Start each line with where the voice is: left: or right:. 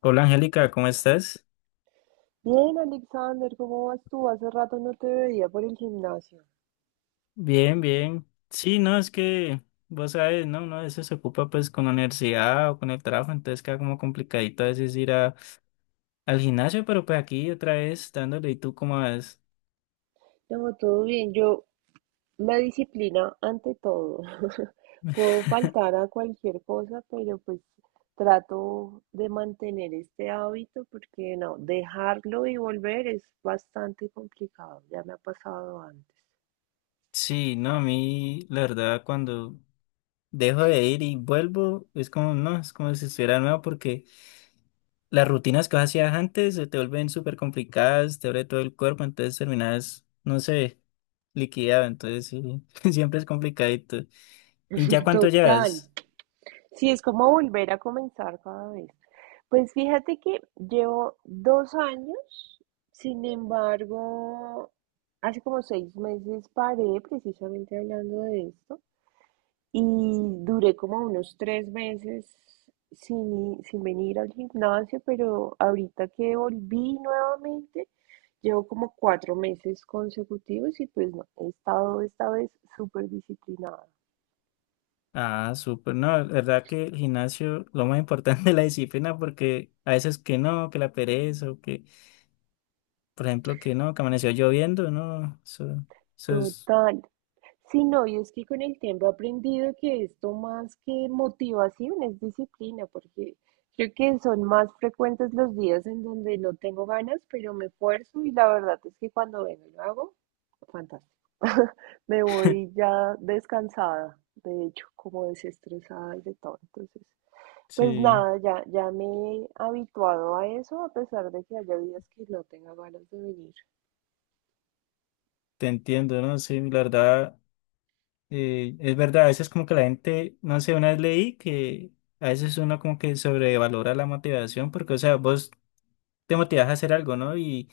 left: Hola Angélica, ¿cómo estás?
right: Bien, Alexander, ¿cómo vas tú? Hace rato no te veía por el gimnasio.
left: Bien, bien. Sí, no, es que vos sabes, no, uno a veces se ocupa pues con la universidad o con el trabajo, entonces queda como complicadito a veces ir a, al gimnasio, pero pues aquí otra vez dándole. ¿Y tú cómo vas?
right: No, todo bien. La disciplina ante todo. Puedo faltar a cualquier cosa, pero pues trato de mantener este hábito porque no, dejarlo y volver es bastante complicado. Ya me ha pasado antes.
left: Sí, no, a mí la verdad cuando dejo de ir y vuelvo es como, no, es como si estuviera nuevo porque las rutinas que vos hacías antes se te vuelven súper complicadas, te duele todo el cuerpo, entonces terminas, no sé, liquidado, entonces sí, siempre es complicadito. ¿Y ya cuánto
right: Total.
left: llevas?
right: Sí, es como volver a comenzar cada vez. Pues fíjate que llevo 2 años, sin embargo, hace como 6 meses paré precisamente hablando de esto y duré como unos 3 meses sin venir al gimnasio, pero ahorita que volví nuevamente, llevo como 4 meses consecutivos y pues no, he estado esta vez súper disciplinada.
left: Ah, súper, no, la verdad que el gimnasio, lo más importante es la disciplina, porque a veces que no, que la pereza, o que, por ejemplo, que no, que amaneció lloviendo, no, eso es,
right: Total. Sí, no, y es que con el tiempo he aprendido que esto más que motivación es disciplina, porque creo que son más frecuentes los días en donde no tengo ganas, pero me esfuerzo y la verdad es que cuando vengo y lo hago, fantástico. Me voy ya descansada, de hecho, como desestresada y de todo. Entonces, pues
left: sí,
right: nada, ya me he habituado a eso, a pesar de que haya días que no tenga ganas de venir.
left: te entiendo, ¿no? Sí, la verdad, es verdad, a veces como que la gente, no sé, una vez leí que a veces uno como que sobrevalora la motivación, porque, o sea, vos te motivas a hacer algo, ¿no?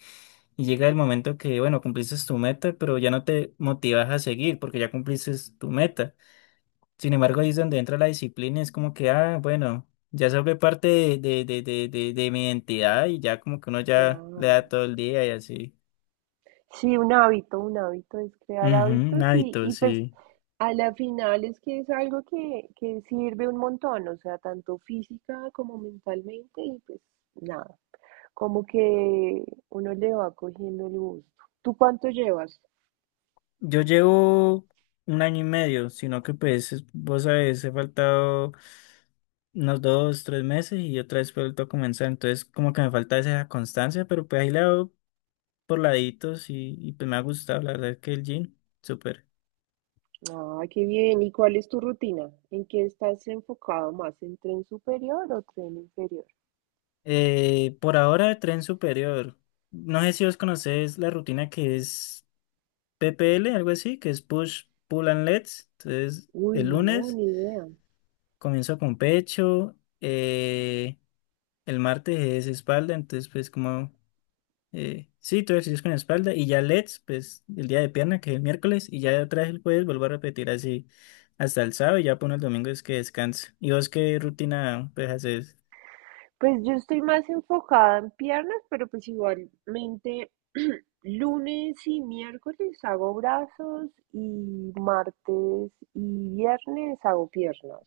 left: Y llega el momento que, bueno, cumpliste tu meta, pero ya no te motivas a seguir porque ya cumpliste tu meta. Sin embargo, ahí es donde entra la disciplina, es como que, ah, bueno, ya se vuelve parte de mi identidad y ya como que uno ya le
right: Claro.
left: da todo el día y así.
right: Sí, un hábito es crear
left: Ujú, un
right: hábitos y,
left: hábito,
right: y pues
left: sí.
right: a la final es que es algo que sirve un montón, o sea, tanto física como mentalmente y pues nada, como que uno le va cogiendo el gusto. ¿Tú cuánto llevas?
left: Yo llevo 1 año y medio, sino que pues es- vos sabes, he faltado unos 2, 3 meses y otra vez vuelto a comenzar, entonces como que me falta esa constancia, pero pues ahí le hago por laditos y pues me ha gustado, la verdad que el gym, súper.
right: Ah, qué bien. ¿Y cuál es tu rutina? ¿En qué estás enfocado más? ¿En tren superior o tren inferior?
left: Por ahora tren superior, no sé si vos conocés la rutina que es PPL, algo así, que es push, pull and legs, entonces
right: Uy,
left: el
right: no,
left: lunes
right: ni idea.
left: comienzo con pecho. eh, El martes es espalda, entonces pues como, sí, todo ejercicio es con espalda y ya LEDs, pues el día de pierna, que es el miércoles, y ya otra vez el jueves vuelvo a repetir así hasta el sábado y ya pone el domingo es que descanse. ¿Y vos qué rutina pues haces?
right: Pues yo estoy más enfocada en piernas, pero pues igualmente lunes y miércoles hago brazos y martes y viernes hago piernas.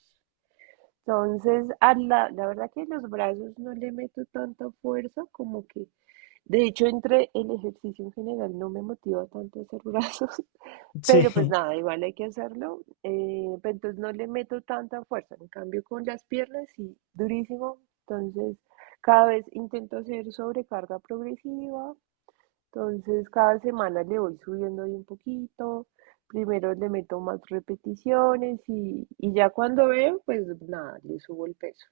right: Entonces, la verdad que los brazos no le meto tanta fuerza como que, de hecho, entre el ejercicio en general no me motiva tanto hacer brazos.
left: Sí,
right: Pero pues nada, igual hay que hacerlo. Pero entonces no le meto tanta fuerza. En cambio, con las piernas sí, durísimo. Entonces, cada vez intento hacer sobrecarga progresiva. Entonces, cada semana le voy subiendo ahí un poquito. Primero le meto más repeticiones y ya cuando veo, pues nada, le subo el peso.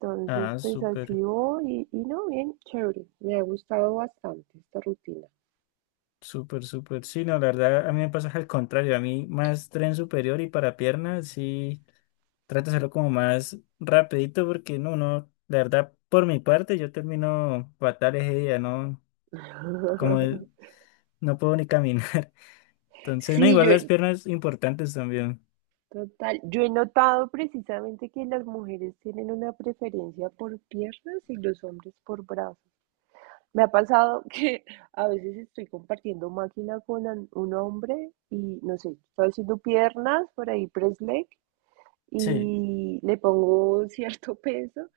right: Entonces,
left: ah,
right: pues
left: súper,
right: así voy y no, bien, chévere. Me ha gustado bastante esta rutina.
left: súper, súper. Sí, no, la verdad a mí me pasa al contrario, a mí más tren superior y para pierna, sí, trato de hacerlo como más rapidito porque no, no, la verdad por mi parte yo termino fatal ese día, ¿no? Como no puedo ni caminar. Entonces, no,
right: Sí,
left: igual
right: yo,
left: las piernas importantes también.
right: Total, yo he notado precisamente que las mujeres tienen una preferencia por piernas y los hombres por brazos. Me ha pasado que a veces estoy compartiendo máquina un hombre y no sé, estoy haciendo piernas por ahí, press leg,
left: Sí,
right: y le pongo cierto peso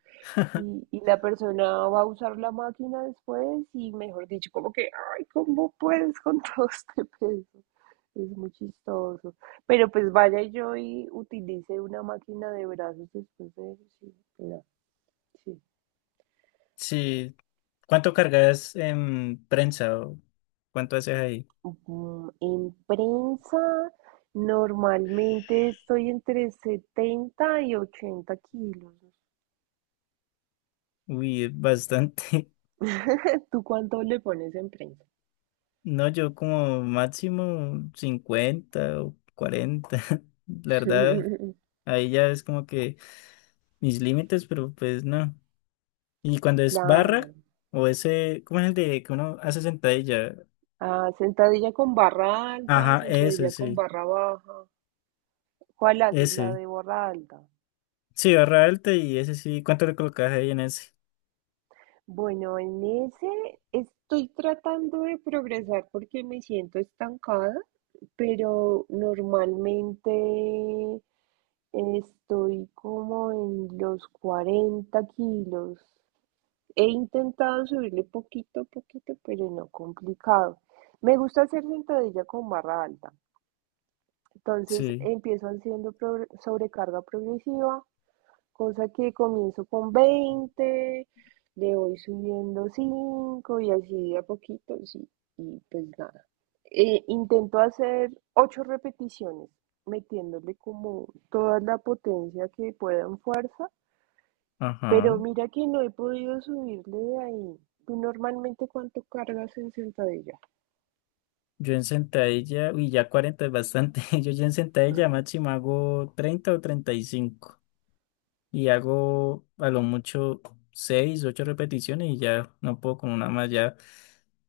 right: y la persona va a usar la máquina después y mejor dicho, como que, ay, ¿cómo puedes con todo este peso? Es muy chistoso. Pero pues vaya yo y utilice una máquina de brazos después de eso. Sí, pero sí.
left: sí. ¿Cuánto cargas en prensa o cuánto haces ahí?
right: En prensa, normalmente estoy entre 70 y 80 kilos.
left: Uy, bastante.
right: ¿Tú cuánto le pones en prensa?
left: No, yo como máximo 50 o 40. La verdad, ahí ya es como que mis límites, pero pues no. Y cuando es barra
right: Claro.
left: o ese, ¿cómo es el de que uno hace sentadilla?
right: Ah, sentadilla con barra alta,
left: Ajá,
right: sentadilla con barra baja. ¿Cuál haces? La
left: ese.
right: de barra alta.
left: Sí, barra alta y ese sí. ¿Cuánto le colocas ahí en ese?
right: Bueno, en ese estoy tratando de progresar porque me siento estancada, pero normalmente estoy como en los 40 kilos. He intentado subirle poquito a poquito, pero no, complicado. Me gusta hacer sentadilla con barra alta. Entonces
left: Sí,
right: empiezo haciendo sobrecarga progresiva cosa que comienzo con 20, le voy subiendo 5 y así de a poquito, sí, y pues nada. Intento hacer 8 repeticiones, metiéndole como toda la potencia que pueda en fuerza, pero
left: ajá.
right: mira que no he podido subirle de ahí. ¿Tú normalmente cuánto cargas en sentadilla?
left: Yo en sentadilla, uy, ya 40 es bastante. Yo ya en sentadilla máximo hago 30 o 35 y hago a lo mucho seis, 8 repeticiones y ya no puedo con una más. Ya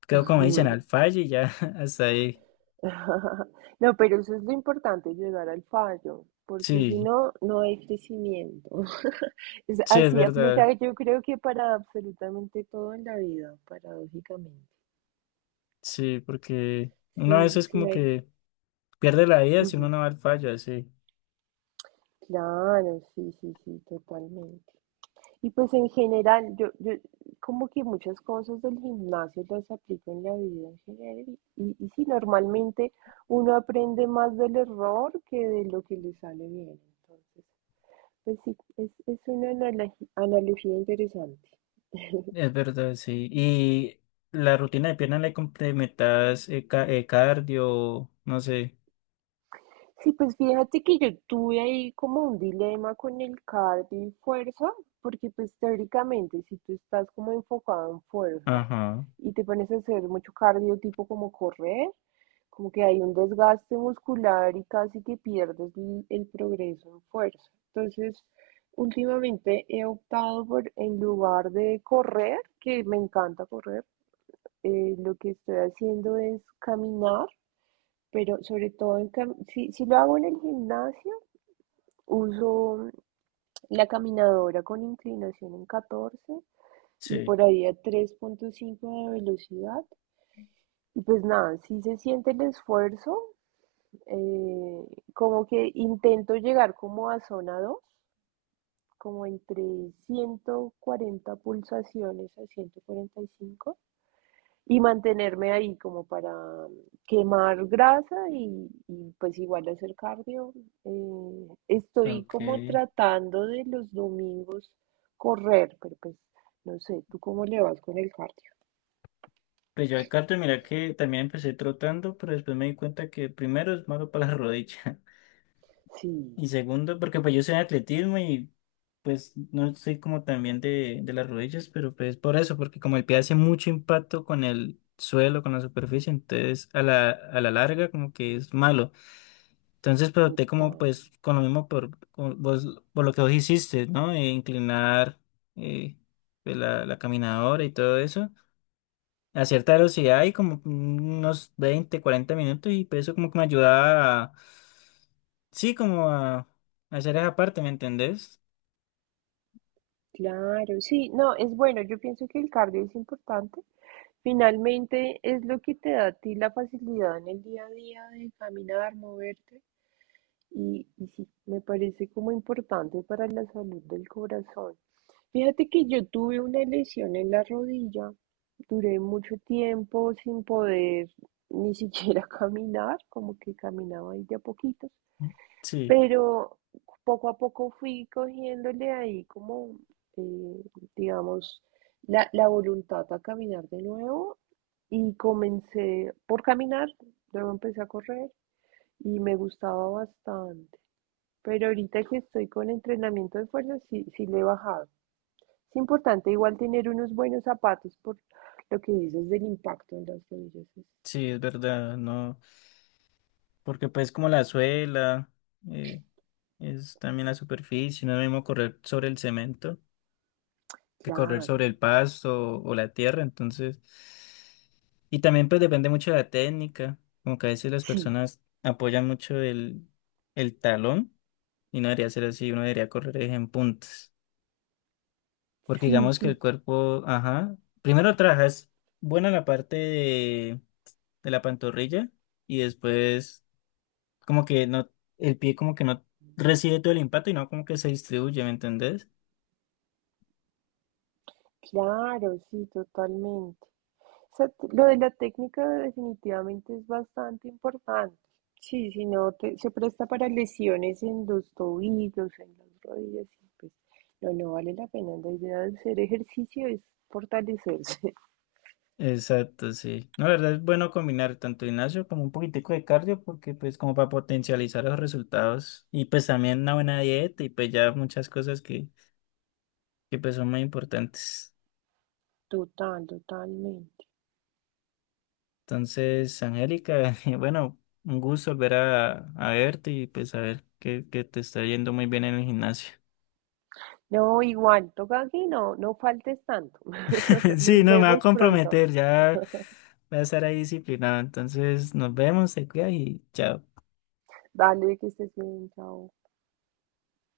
left: quedo como dicen
right: Ujú.
left: al fallo y ya hasta ahí.
right: No, pero eso es lo importante, llegar al fallo, porque si
left: Sí,
right: no, no hay crecimiento.
left: sí, es
right: Así aplica,
left: verdad.
right: yo creo que para absolutamente todo en la vida, paradójicamente.
left: Sí, porque
right: Si,
left: uno a
right: no-
left: veces
right: si
left: como
right: no hay...
left: que pierde la vida si uno
right: Ujú.
left: no va al fallo así.
right: Claro, sí, sí, sí, totalmente. Y pues en general, yo como que muchas cosas del gimnasio las aplico en la vida en general. Y sí, normalmente uno aprende más del error que de lo que le sale bien. Entonces, pues sí, es una analogía interesante.
left: Es verdad, sí. Y la rutina de pierna le complementas ca- cardio, no sé.
right: Sí, pues fíjate que yo tuve ahí como un dilema con el cardio y fuerza, porque pues teóricamente si tú estás como enfocado en fuerza
left: Ajá,
right: y te pones a hacer mucho cardio tipo como correr, como que hay un desgaste muscular y casi que pierdes el progreso en fuerza. Entonces, últimamente he optado por, en lugar de correr, que me encanta correr, lo que estoy haciendo es caminar, pero sobre todo en si lo hago en el gimnasio, uso la caminadora con inclinación en 14 y
left: sí,
right: por ahí a 3.5 de velocidad. Y pues nada, si se siente el esfuerzo. eh, Como que intento llegar como a zona dos, como entre 140 pulsaciones a 145 y mantenerme ahí como para mm, quemar grasa y pues igual hacer cardio. Estoy como
left: ok.
right: tratando de los domingos correr, pero pues no sé, ¿tú cómo le vas con el cardio?
left: Pues yo al cardio, mira que también empecé trotando, pero después me di cuenta que primero es malo para la rodilla.
right: Sí,
left: Y segundo, porque pues yo soy de atletismo y pues no soy como también de las rodillas, pero pues por eso, porque como el pie hace mucho impacto con el suelo, con la superficie, entonces a la larga como que es malo. Entonces, pero te como
right: total.
left: pues con lo mismo por, con vos- por lo que vos hiciste, ¿no? Inclinar eh, pues, la caminadora y todo eso a cierta velocidad y como unos 20, 40 minutos y pues eso como que me ayudaba a, sí, como a hacer esa parte, ¿me entendés?
right: Claro, sí, no, es bueno, yo pienso que el cardio es importante. Finalmente es lo que te da a ti la facilidad en el día a día de caminar, moverte. Y sí, me parece como importante para la salud del corazón. Fíjate que yo tuve una lesión en la rodilla, duré mucho tiempo sin poder ni siquiera caminar, como que caminaba ahí de a poquitos,
left: Sí.
right: pero poco a poco fui cogiéndole ahí como, eh, digamos, la voluntad a caminar de nuevo y comencé por caminar, luego empecé a correr y me gustaba bastante, pero ahorita que estoy con entrenamiento de fuerza, sí, sí le he bajado. Es importante igual tener unos buenos zapatos por lo que dices del impacto en las rodillas.
left: Sí, es verdad, no, porque pues como la suela, eh, es también la superficie, no es lo mismo correr sobre el cemento que correr
right: Claro,
left: sobre el pasto o, la tierra, entonces, y también pues depende mucho de la técnica, como que a veces las
right: sí,
left: personas apoyan mucho el talón y no debería ser así, uno debería correr es en puntas, porque
right: sí,
left: digamos que el
right: sí,
left: cuerpo, ajá, primero trabajas buena la parte de la pantorrilla y después como que no, el pie como que no recibe todo el impacto y no como que se distribuye, ¿me entendés?
right: claro, sí, totalmente. O sea, lo de la técnica definitivamente es bastante importante. Sí, si no te- se presta para lesiones en los tobillos, en las rodillas, y pues no, no vale la pena. La idea de hacer ejercicio es fortalecerse.
left: Exacto, sí. No, la verdad es bueno combinar tanto gimnasio como un poquitico de cardio porque pues como para potencializar los resultados y pues también una buena dieta y pues ya muchas cosas que pues son muy importantes.
right: Total, totalmente.
left: Entonces, Angélica, bueno, un gusto volver a verte y pues a ver que te está yendo muy bien en el gimnasio.
right: No, igual, toca aquí, no, no faltes tanto.
left: Sí,
right: Nos
left: no, me va a
right: vemos pronto.
left: comprometer, ya voy a estar ahí disciplinado. Entonces, nos vemos, se cuida y chao.
right: Dale, que estés bien, chao.